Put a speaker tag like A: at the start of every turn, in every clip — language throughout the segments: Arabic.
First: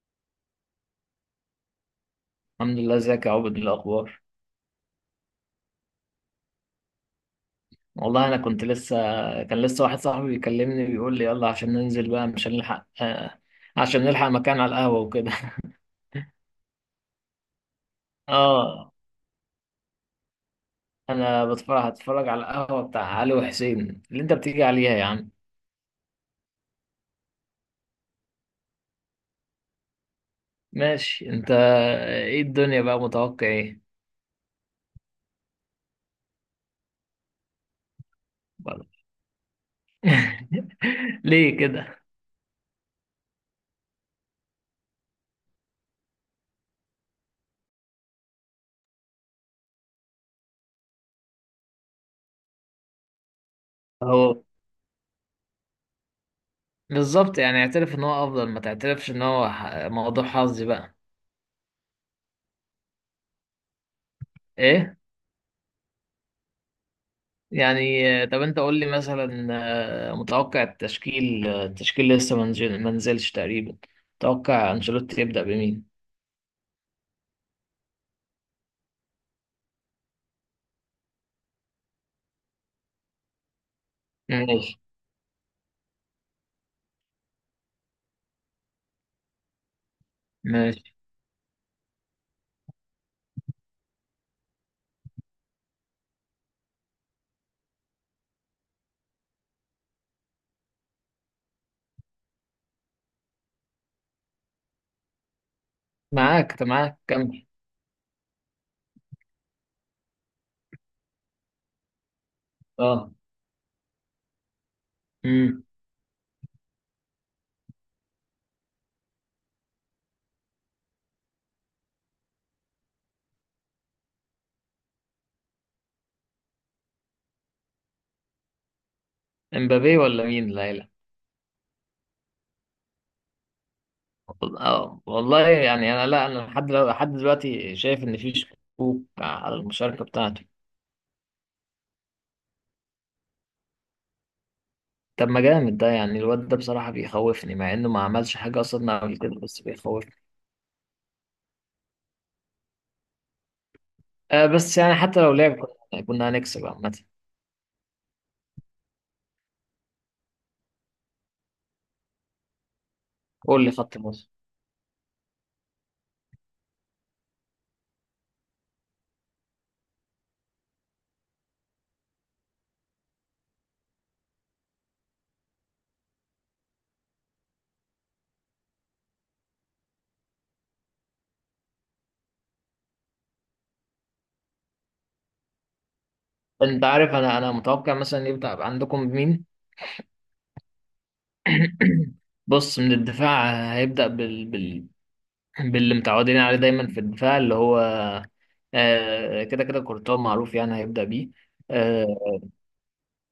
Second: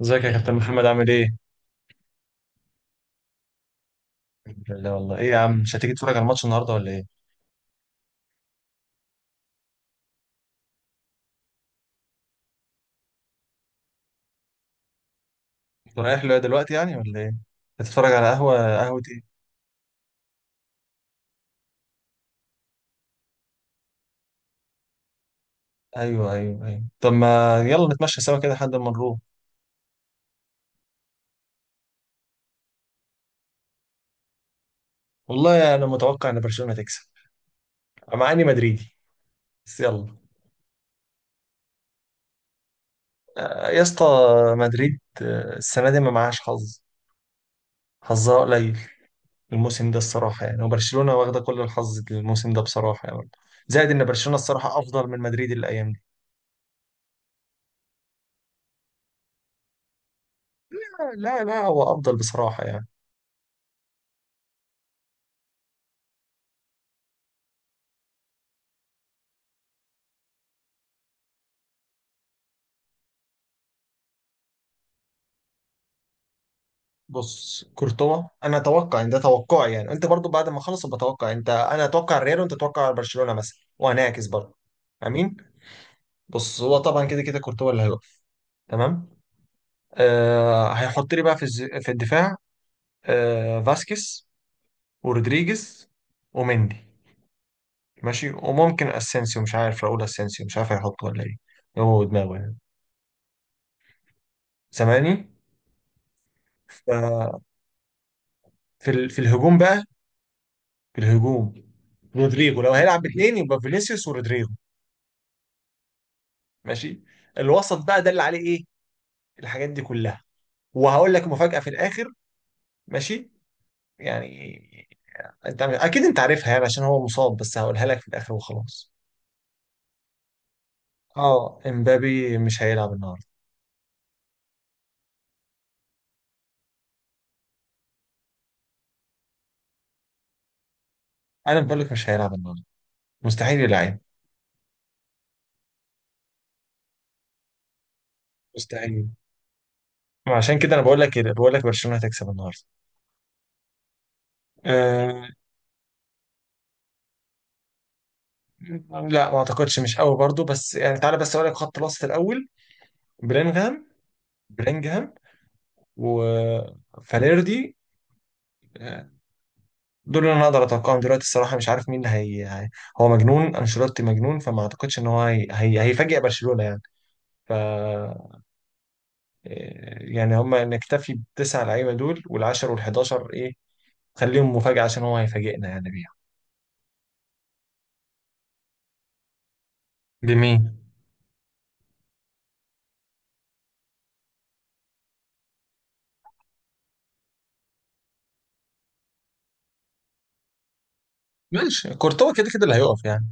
A: ازيك يا كابتن محمد؟ عامل ايه؟
B: الحمد لله. ازيك يا عبد؟ إيه الاخبار؟
A: الحمد لله. والله ايه يا عم، مش هتيجي تتفرج على الماتش النهارده ولا ايه؟
B: والله انا كنت لسه كان لسه واحد صاحبي بيكلمني بيقول لي يلا عشان ننزل بقى مش هنلحق عشان نلحق مكان على القهوه وكده.
A: انت رايح له دلوقتي يعني ولا ايه؟ هتتفرج على قهوه
B: اه.
A: قهوه ايه؟
B: انا هتفرج على القهوه بتاع علي وحسين اللي انت بتيجي عليها يا عم.
A: ايوه ايوه ايوه، طب ما يلا نتمشى سوا كده لحد ما نروح.
B: ماشي. انت ايه الدنيا بقى؟ متوقع ايه؟
A: والله يعني انا متوقع ان برشلونه تكسب، مع اني
B: برضه؟
A: مدريدي بس يلا.
B: ليه كده؟
A: يا اسطى، مدريد السنه دي ما معهاش حظ، حظها قليل الموسم ده الصراحه يعني، وبرشلونه واخده كل الحظ الموسم ده بصراحه يعني. زائد ان برشلونه
B: هو
A: الصراحه افضل من مدريد الايام دي.
B: بالظبط، يعني اعترف ان هو افضل ما تعترفش ان هو موضوع حظي بقى.
A: لا. لا لا، هو افضل بصراحه يعني.
B: ايه؟ يعني طب انت قول لي مثلا متوقع التشكيل لسه ما نزلش تقريبا. متوقع انشيلوتي يبدأ بمين؟
A: بص، كورتوا، انا اتوقع ان ده توقعي يعني، انت برضو بعد ما اخلص بتوقع انت، انا اتوقع الريال وانت تتوقع برشلونه مثلا، وهنعكس برضو.
B: ماشي.
A: امين. بص، هو طبعا كده كده كورتوا اللي هيقف. تمام. آه،
B: ماشي
A: هيحط لي بقى في في الدفاع. فاسكيز ورودريجيز ومندي، ماشي، وممكن اسينسيو، مش عارف، راؤول اسينسيو مش عارف هيحطه ولا ايه، هو دماغه يعني. سامعني؟
B: معاك. طب
A: ف-
B: كمل.
A: في في الهجوم بقى، في الهجوم رودريجو لو هيلعب
B: اه.
A: باثنين يبقى فينيسيوس ورودريجو.
B: امم
A: ماشي. الوسط بقى ده اللي عليه ايه الحاجات دي كلها، وهقول لك مفاجأة في الاخر. ماشي يعني، انت اكيد انت عارفها يعني عشان هو مصاب، بس هقولها لك في الاخر وخلاص.
B: امبابي ولا مين ليلى؟
A: اه، امبابي مش هيلعب النهارده.
B: اه والله، يعني انا لا انا لحد لحد دلوقتي شايف ان في شكوك على المشاركة بتاعته.
A: انا بقول لك مش هيلعب النهارده، مستحيل يلعب.
B: طب ما جامد ده، يعني الواد ده بصراحة بيخوفني مع انه ما عملش حاجة اصلا
A: مستحيل.
B: قبل كده، بس بيخوفني.
A: عشان كده انا بقول لك برشلونة هتكسب النهارده.
B: بس يعني حتى
A: أه.
B: لو لعب كنا هنكسب عامة.
A: لا، ما اعتقدش، مش قوي برضو، بس يعني تعالى بس اقول لك خط الوسط الاول.
B: قول لي
A: بلينغهام.
B: خط النص.
A: بلينغهام وفاليردي، دول اللي انا اقدر اتوقعهم دلوقتي الصراحه، مش عارف مين هي. هو مجنون، انشيلوتي مجنون، فما اعتقدش ان هو هيفاجئ برشلونه يعني. ف آه، يعني هم نكتفي بالتسع لعيبه دول، وال10 وال11 ايه خليهم مفاجاه عشان هو هيفاجئنا يعني بيها.
B: انت عارف، انا متوقع مثلا يبدأ عندكم مين.
A: بمين؟
B: بص، من الدفاع هيبدأ باللي متعودين عليه دايما في الدفاع، اللي هو كده كده كورتوا معروف يعني هيبدأ بيه.
A: ماشي، كورتوا
B: آه،
A: كده كده اللي هيقف يعني.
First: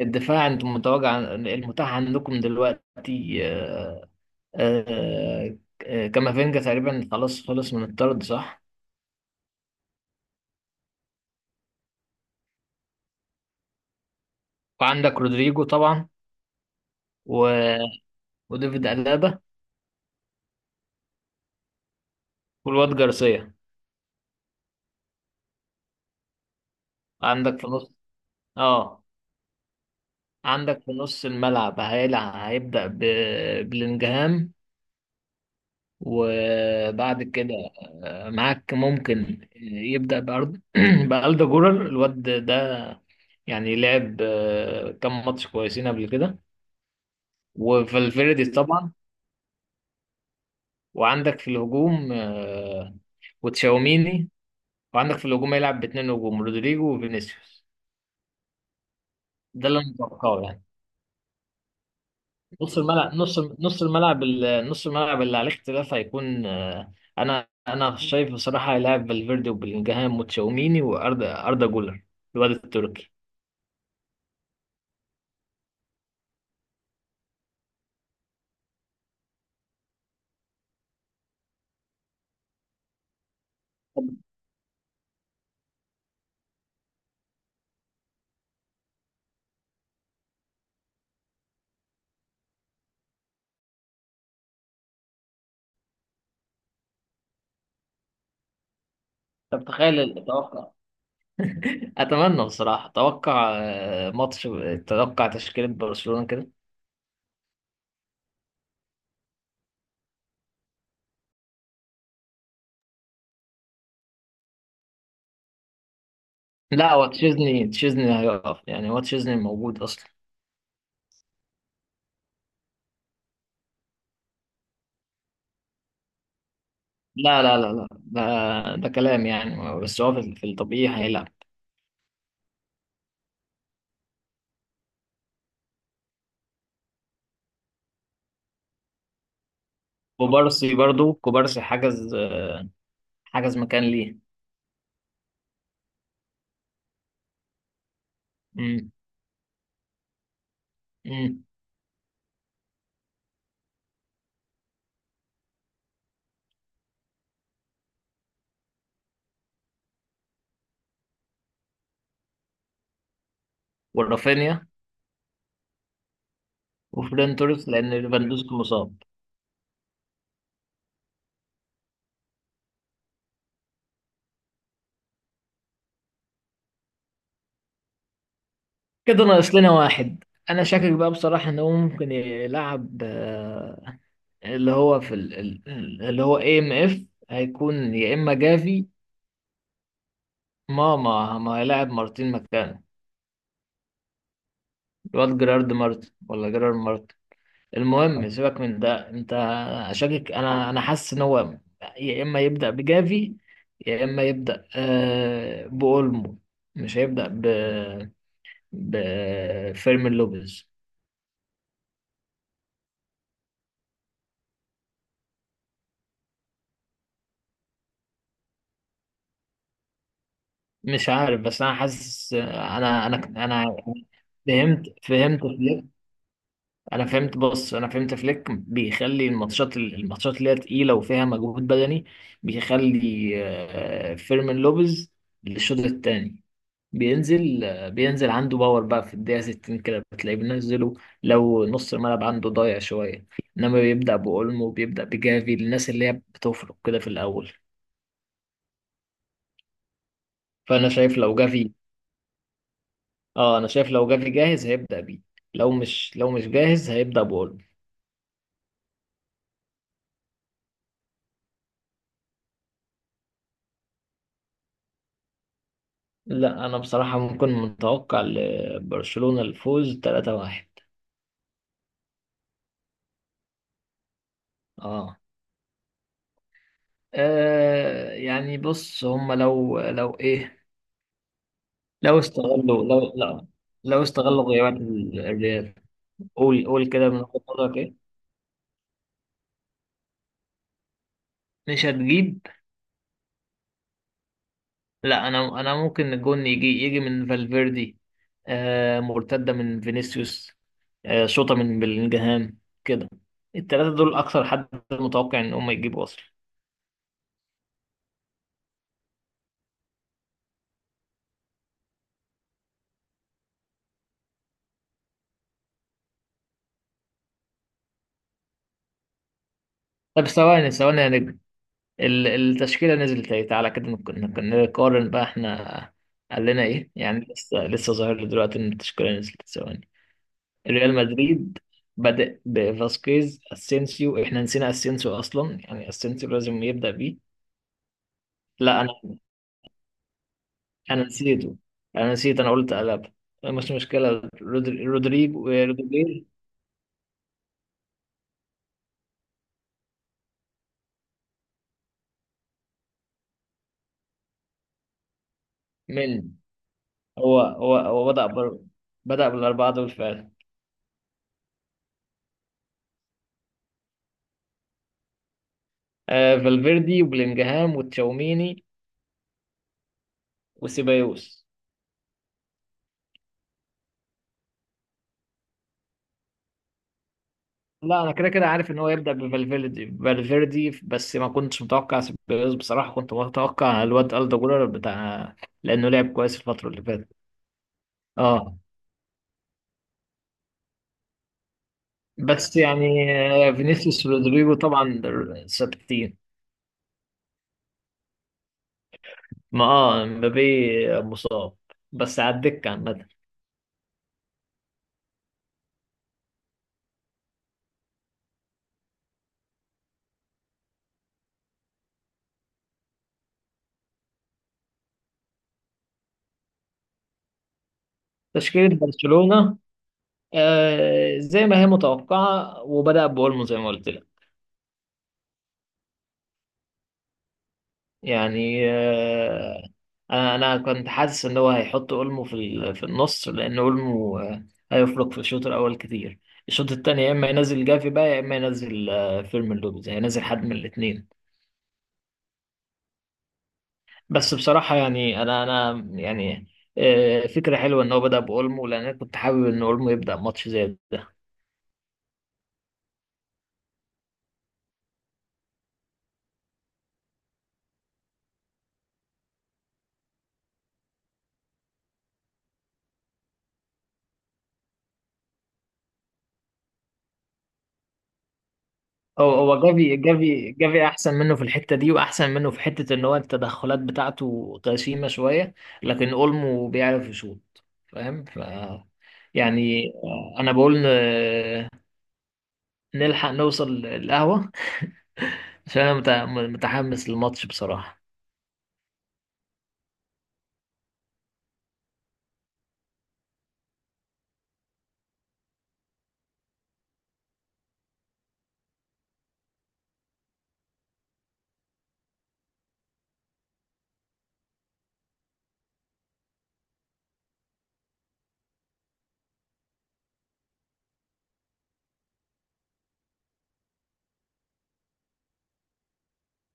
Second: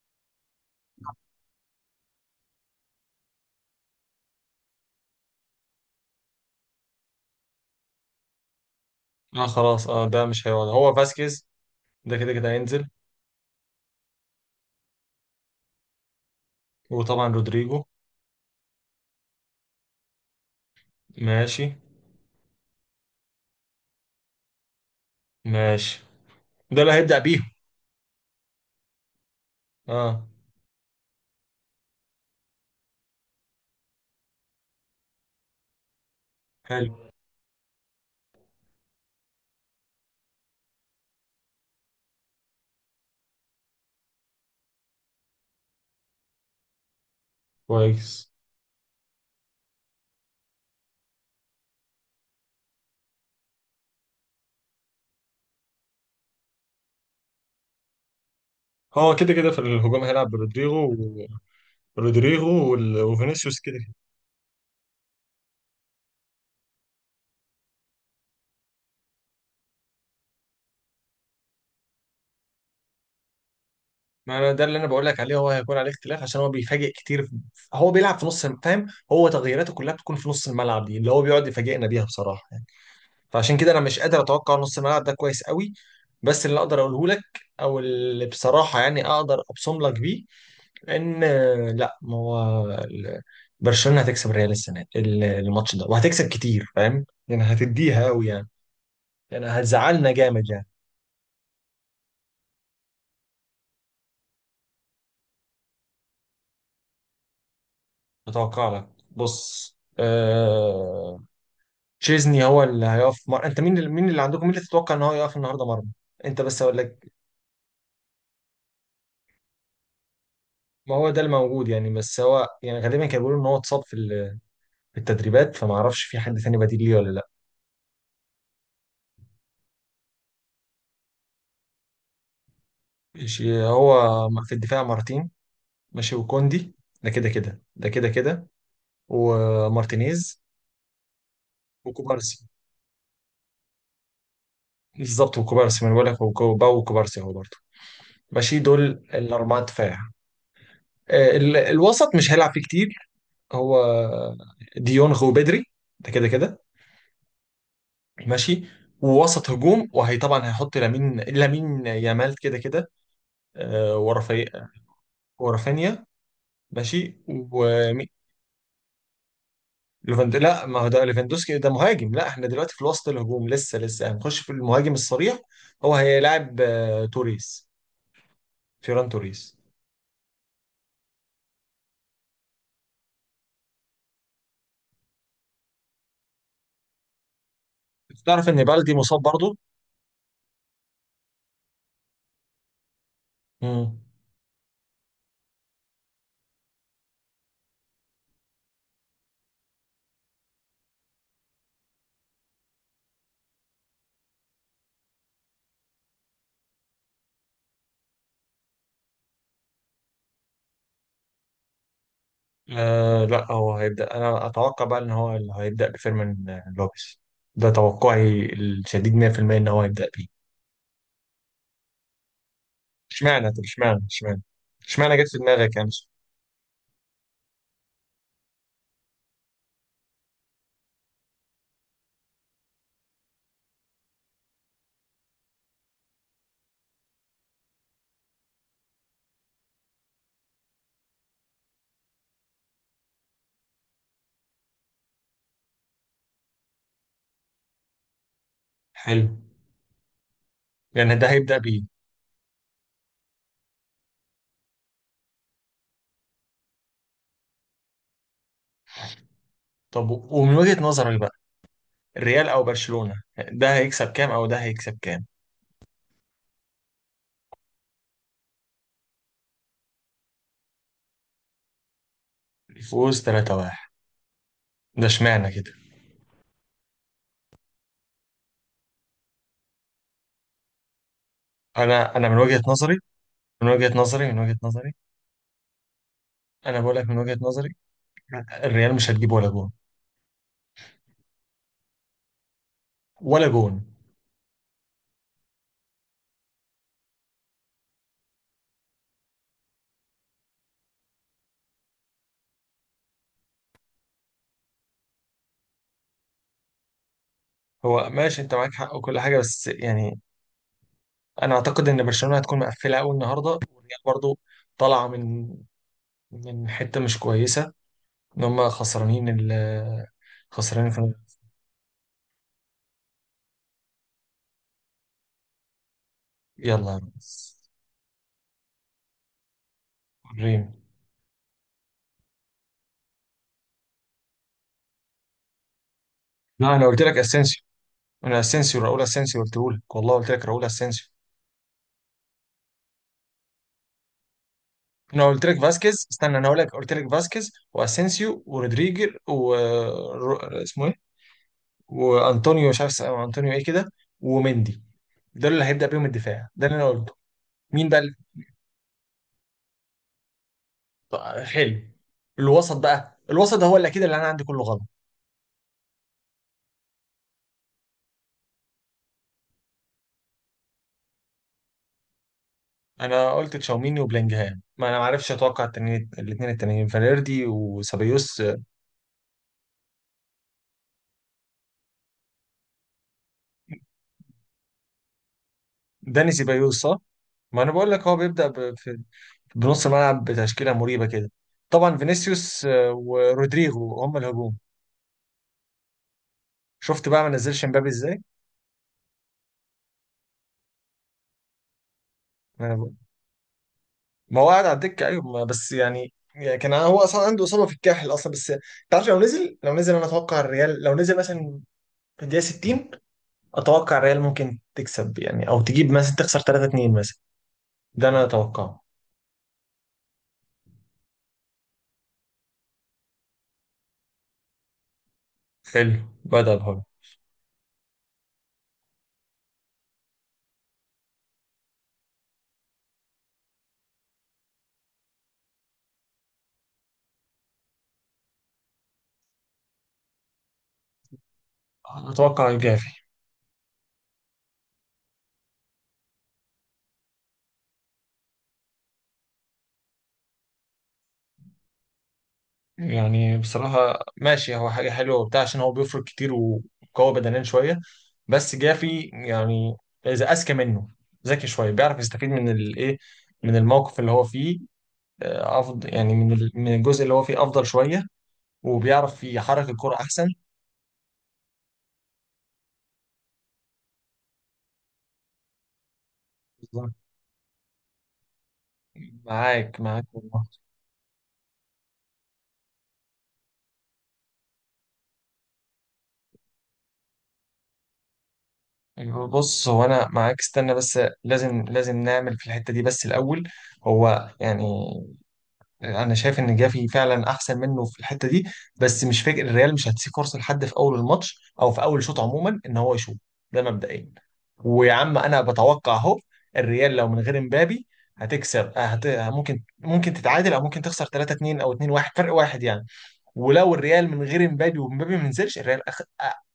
B: الدفاع انتم متوقع المتاح عندكم دلوقتي آه، كامافينجا تقريبا خلاص خلص من الطرد، صح؟
A: اه خلاص، اه، ده مش هيقعد، هو فاسكيز ده كده كده هينزل،
B: وعندك رودريجو طبعا،
A: وطبعا
B: و...
A: رودريجو.
B: وديفيد ألابا
A: ماشي.
B: والواد جارسيا.
A: ماشي، ده اللي هيبدأ بيهم.
B: عندك في نص اه
A: اه.
B: عندك في نص الملعب هيبدأ ببلينجهام.
A: حلو.
B: وبعد كده معاك، ممكن يبدأ بألدا جولر الواد ده. يعني لعب كام ماتش كويسين قبل كده.
A: كويس.
B: وفالفيردي طبعا. وعندك في الهجوم وتشاوميني. وعندك في الهجوم هيلعب باتنين هجوم، رودريجو وفينيسيوس.
A: هو كده كده في
B: ده اللي انا
A: الهجوم هيلعب
B: متوقعه يعني.
A: برودريجو،
B: نص الملعب نص
A: وفينيسيوس كده
B: نص
A: كده.
B: الملعب ال- نص الملعب اللي عليه اختلاف هيكون انا شايف بصراحه هيلاعب فالفيردي وبلينجهام وتشاوميني واردا جولر، الواد التركي.
A: ما أنا ده اللي انا بقول لك عليه، هو هيكون عليه اختلاف عشان هو بيفاجئ كتير هو بيلعب في نص فاهم؟ هو تغييراته كلها بتكون في نص الملعب، دي اللي هو بيقعد يفاجئنا بيها بصراحه يعني. فعشان كده انا مش قادر اتوقع نص الملعب ده كويس قوي. بس اللي اقدر اقوله لك، او اللي بصراحه يعني اقدر ابصم لك بيه، ان آه، لا ما هو ال- برشلونه هتكسب الريال السنه دي، الماتش ده، وهتكسب كتير فاهم يعني، هتديها قوي يعني، يعني
B: طب تخيل
A: هتزعلنا جامد يعني.
B: التوقع. اتمنى بصراحه اتوقع ماتش، اتوقع تشكيله برشلونه كده.
A: اتوقع لك بص تشيزني هو اللي هيقف مر... انت مين مين اللي عندكم، مين اللي تتوقع ان هو يقف النهارده مرمى، انت بس اقول
B: لا،
A: لك.
B: هو تشيزني هيقف يعني، هو تشيزني موجود اصلا.
A: ما هو ده الموجود يعني، بس هو يعني غالبا كانوا بيقولوا ان هو اتصاب في في التدريبات، فما اعرفش في حد تاني بديل ليه ولا لا.
B: لا لا لا لا، ده كلام يعني، بس هو في الطبيعي هيلعب.
A: ماشي هو. في الدفاع مارتين، ماشي، وكوندي، ده كده كده، ده كده كده، ومارتينيز،
B: كوبارسي برضو، كوبارسي
A: وكوبارسي.
B: حجز مكان.
A: بالظبط، وكوبارسي، ما انا بقول لك، وكو- باو وكوبارسي هو برضه. ماشي، دول
B: ليه؟
A: الاربعه دفاع.
B: مم.
A: الوسط مش هيلعب فيه كتير هو. ديونغ وبدري، ده كده كده. ماشي. ووسط هجوم، وهي طبعا هيحط لامين، لامين يامال كده كده. ورافي
B: ورافينيا
A: ورافينيا ماشي.
B: وفران توريس، لان
A: وليفاند...
B: ليفاندوسكي مصاب.
A: لا، ما هو ده ليفاندوسكي ده مهاجم، لا احنا دلوقتي في وسط الهجوم، لسه هنخش في المهاجم الصريح. هو هيلاعب توريس، فيران
B: كده ناقص
A: توريس.
B: لنا واحد. انا شاكك بقى بصراحه ان هو ممكن يلعب اللي هو في اللي هو AMF، هيكون يا اما
A: تعرف ان
B: جافي.
A: بالدي مصاب؟
B: ما هيلاعب مارتين مكانه،
A: برضه.
B: الواد جيرارد مارتن ولا جيرارد مارتن. المهم سيبك من ده انت. شاكك، انا حاسس ان هو يا اما يبدا بجافي، يا اما يبدا باولمو. مش هيبدا بفيرمين لوبيز.
A: لا، هو هيبدأ، أنا أتوقع بقى إن هو اللي هيبدأ بفيرمين لوبيز، ده توقعي الشديد 100% إن هو هيبدأ بيه.
B: مش عارف، بس انا حاسس، انا انا
A: اشمعنى طب
B: انا
A: اشمعنى اشمعنى
B: فهمت
A: اشمعنى جت في
B: فهمت
A: دماغك
B: فليك.
A: يعني؟
B: انا فهمت. بص انا فهمت فليك بيخلي الماتشات اللي هي تقيله وفيها مجهود بدني، بيخلي فيرمين لوبيز للشوط الثاني. بينزل عنده باور بقى في الدقيقه 60 كده بتلاقيه بينزله. لو نص الملعب عنده ضايع شويه، انما بيبدا باولمو، بيبدا بجافي، الناس اللي هي بتفرق كده في الاول.
A: حلو.
B: فانا
A: يعني
B: شايف
A: ده
B: لو
A: هيبدأ
B: جافي.
A: بيه.
B: اه انا شايف لو جري جاهز هيبدأ بيه، لو مش جاهز هيبدأ بقوله.
A: طب ومن وجهة نظرك بقى، الريال أو برشلونة، ده هيكسب كام أو ده هيكسب كام؟
B: لا انا بصراحة ممكن متوقع لبرشلونة الفوز 3-1.
A: فوز 3-1؟ ده
B: اه.
A: اشمعنى كده؟
B: يعني بص هم، لو ايه،
A: أنا
B: لو
A: أنا من وجهة
B: استغلوا
A: نظري
B: لو لا
A: من وجهة
B: لو
A: نظري من
B: استغلوا
A: وجهة
B: غيابات
A: نظري
B: الريال. قول
A: أنا
B: قول
A: بقول لك،
B: كده من
A: من وجهة
B: وجهة
A: نظري
B: نظرك ايه.
A: الريال مش هتجيب ولا جون.
B: مش هتجيب.
A: ولا جون.
B: لا، انا ممكن الجون يجي من فالفيردي، مرتده من فينيسيوس، شوطه من بلينجهام، كده. الثلاثه دول اكثر حد متوقع ان هم يجيبوا اصلا.
A: هو ماشي، انت معاك حق وكل حاجه، بس يعني انا اعتقد ان برشلونه هتكون مقفله قوي النهارده، والريال برضو طالعه من، من حته مش كويسه، ان هم خسرانين ال
B: طب ثواني
A: خسرانين في...
B: ثواني يا نجم. التشكيله نزلت اهي. تعالى كده نقارن بقى احنا قال لنا ايه.
A: يلا يا
B: يعني لسه
A: ريس.
B: لسه ظاهر لي دلوقتي ان التشكيله نزلت ثواني.
A: ريم.
B: ريال مدريد بدأ بفاسكيز، اسينسيو. احنا نسينا اسينسيو اصلا. يعني اسينسيو لازم
A: لا، انا
B: يبدأ
A: قلت
B: بيه.
A: لك اسينسيو، انا
B: لا
A: اسينسيو،
B: انا
A: راؤول اسينسيو قلت لك، والله قلت لك راؤول
B: انا
A: اسينسيو.
B: نسيته. انا نسيت. انا قلت، قلب، مش مشكله.
A: انا قلت
B: رودريجو
A: لك فاسكيز
B: رودريجو
A: استنى انا هقول لك قلت لك فاسكيز واسينسيو ورودريجر رو- اسمه ايه، وانطونيو، مش عارف اسمه، انطونيو ايه كده، ومندي، ده اللي هيبدأ بيهم
B: من؟
A: الدفاع، ده اللي انا قلته.
B: هو هو
A: مين بقى؟
B: هو بدأ بالاربعه دول فعلا.
A: طيب، حلو. الوسط بقى، الوسط ده هو اللي اكيد اللي انا عندي كله غلط.
B: فالفيردي وبلينجهام وتشاوميني وسيبايوس.
A: انا قلت تشاوميني وبلينجهام، ما انا ما عرفش اتوقع التنين الاثنين التانيين، فاليردي
B: لا انا كده
A: وسبايوس.
B: كده عارف ان هو يبدأ بفالفيردي، بس ما كنتش متوقع سيبايوس بصراحه. كنت متوقع الواد ألدا جولر بتاع، لانه لعب
A: داني
B: كويس الفتره
A: سيبايوس
B: اللي
A: صح.
B: فاتت.
A: ما انا بقول لك هو بيبدا
B: اه
A: بنص الملعب، بتشكيله مريبه كده. طبعا
B: بس
A: فينيسيوس
B: يعني
A: ورودريجو
B: فينيسيوس
A: هم
B: رودريجو
A: الهجوم.
B: طبعا. 60.
A: شفت بقى ما نزلش مبابي ازاي؟
B: ما اه مبابي مصاب بس على
A: ما,
B: الدكة
A: أنا بقول.
B: عامة.
A: ما هو قاعد على الدكه ايوه، ما بس يعني يعني كان هو اصلا عنده اصابه في الكاحل اصلا بس. تعرف لو نزل، انا اتوقع الريال لو نزل مثلا في الدقيقه 60، اتوقع الريال ممكن تكسب يعني، او تجيب مثلا، تخسر 3-2 مثلا، ده انا
B: تشكيلة
A: اتوقعه.
B: برشلونة زي ما هي متوقعة وبدأ بأولمو زي ما قلت لك.
A: حلو. بدأ بهاي.
B: يعني أنا كنت حاسس إن هو هيحط أولمو في في النص لأن أولمو هيفرق في الشوط الأول كتير. الشوط التاني يا إما ينزل جافي بقى، يا إما ينزل فيرمين لوبيز. هينزل حد من الاتنين.
A: اتوقع الجافي.
B: بس بصراحة يعني أنا يعني فكرة حلوة إن هو بدأ بأولمو، لأن أنا كنت حابب إن أولمو يبدأ ماتش زي ده.
A: يعني بصراحه ماشي، هو حاجه حلوه وبتاع، عشان هو بيفرق كتير وقوي بدنيا شويه. بس جافي يعني اذا اذكى منه، ذكي شويه، بيعرف يستفيد من الايه، من الموقف اللي هو فيه، افضل يعني من الجزء اللي هو فيه افضل شويه، وبيعرف
B: هو
A: يحرك الكرة
B: جافي
A: احسن.
B: جافي جافي احسن منه في الحته دي، واحسن منه في حته ان هو التدخلات بتاعته غشيمه شويه، لكن اولمو
A: بالظبط.
B: بيعرف يشوط. فاهم؟
A: معاك،
B: يعني
A: معاك والله.
B: انا بقول نلحق نوصل القهوه عشان انا متحمس للماتش بصراحه.
A: أيوة، بص، هو انا معاك استنى بس، لازم نعمل في الحته دي بس الاول. هو يعني انا شايف ان جافي فعلا احسن منه في الحته دي، بس مش فاكر الريال مش هتسيب فرصه لحد في اول الماتش او في اول شوط عموما ان هو يشوط، ده مبدئيا. ويا عم انا بتوقع اهو، الريال لو من غير امبابي هتكسب، آه، هت... ممكن ممكن تتعادل او ممكن تخسر 3-2 او 2-1 فرق واحد يعني. ولو الريال من غير امبابي، وامبابي ما نزلش، الريال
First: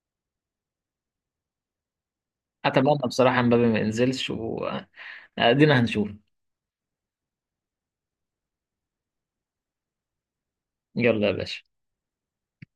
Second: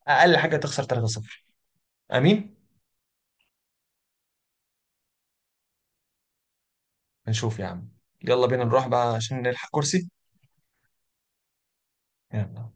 A: اقل حاجه تخسر 3-0. امين.
B: اتمنى بصراحه مبابي ما ينزلش وادينا. هنشوف.
A: نشوف يا عم، يلا بينا نروح بقى عشان نلحق كرسي.
B: يلا يا باشا.
A: يلا.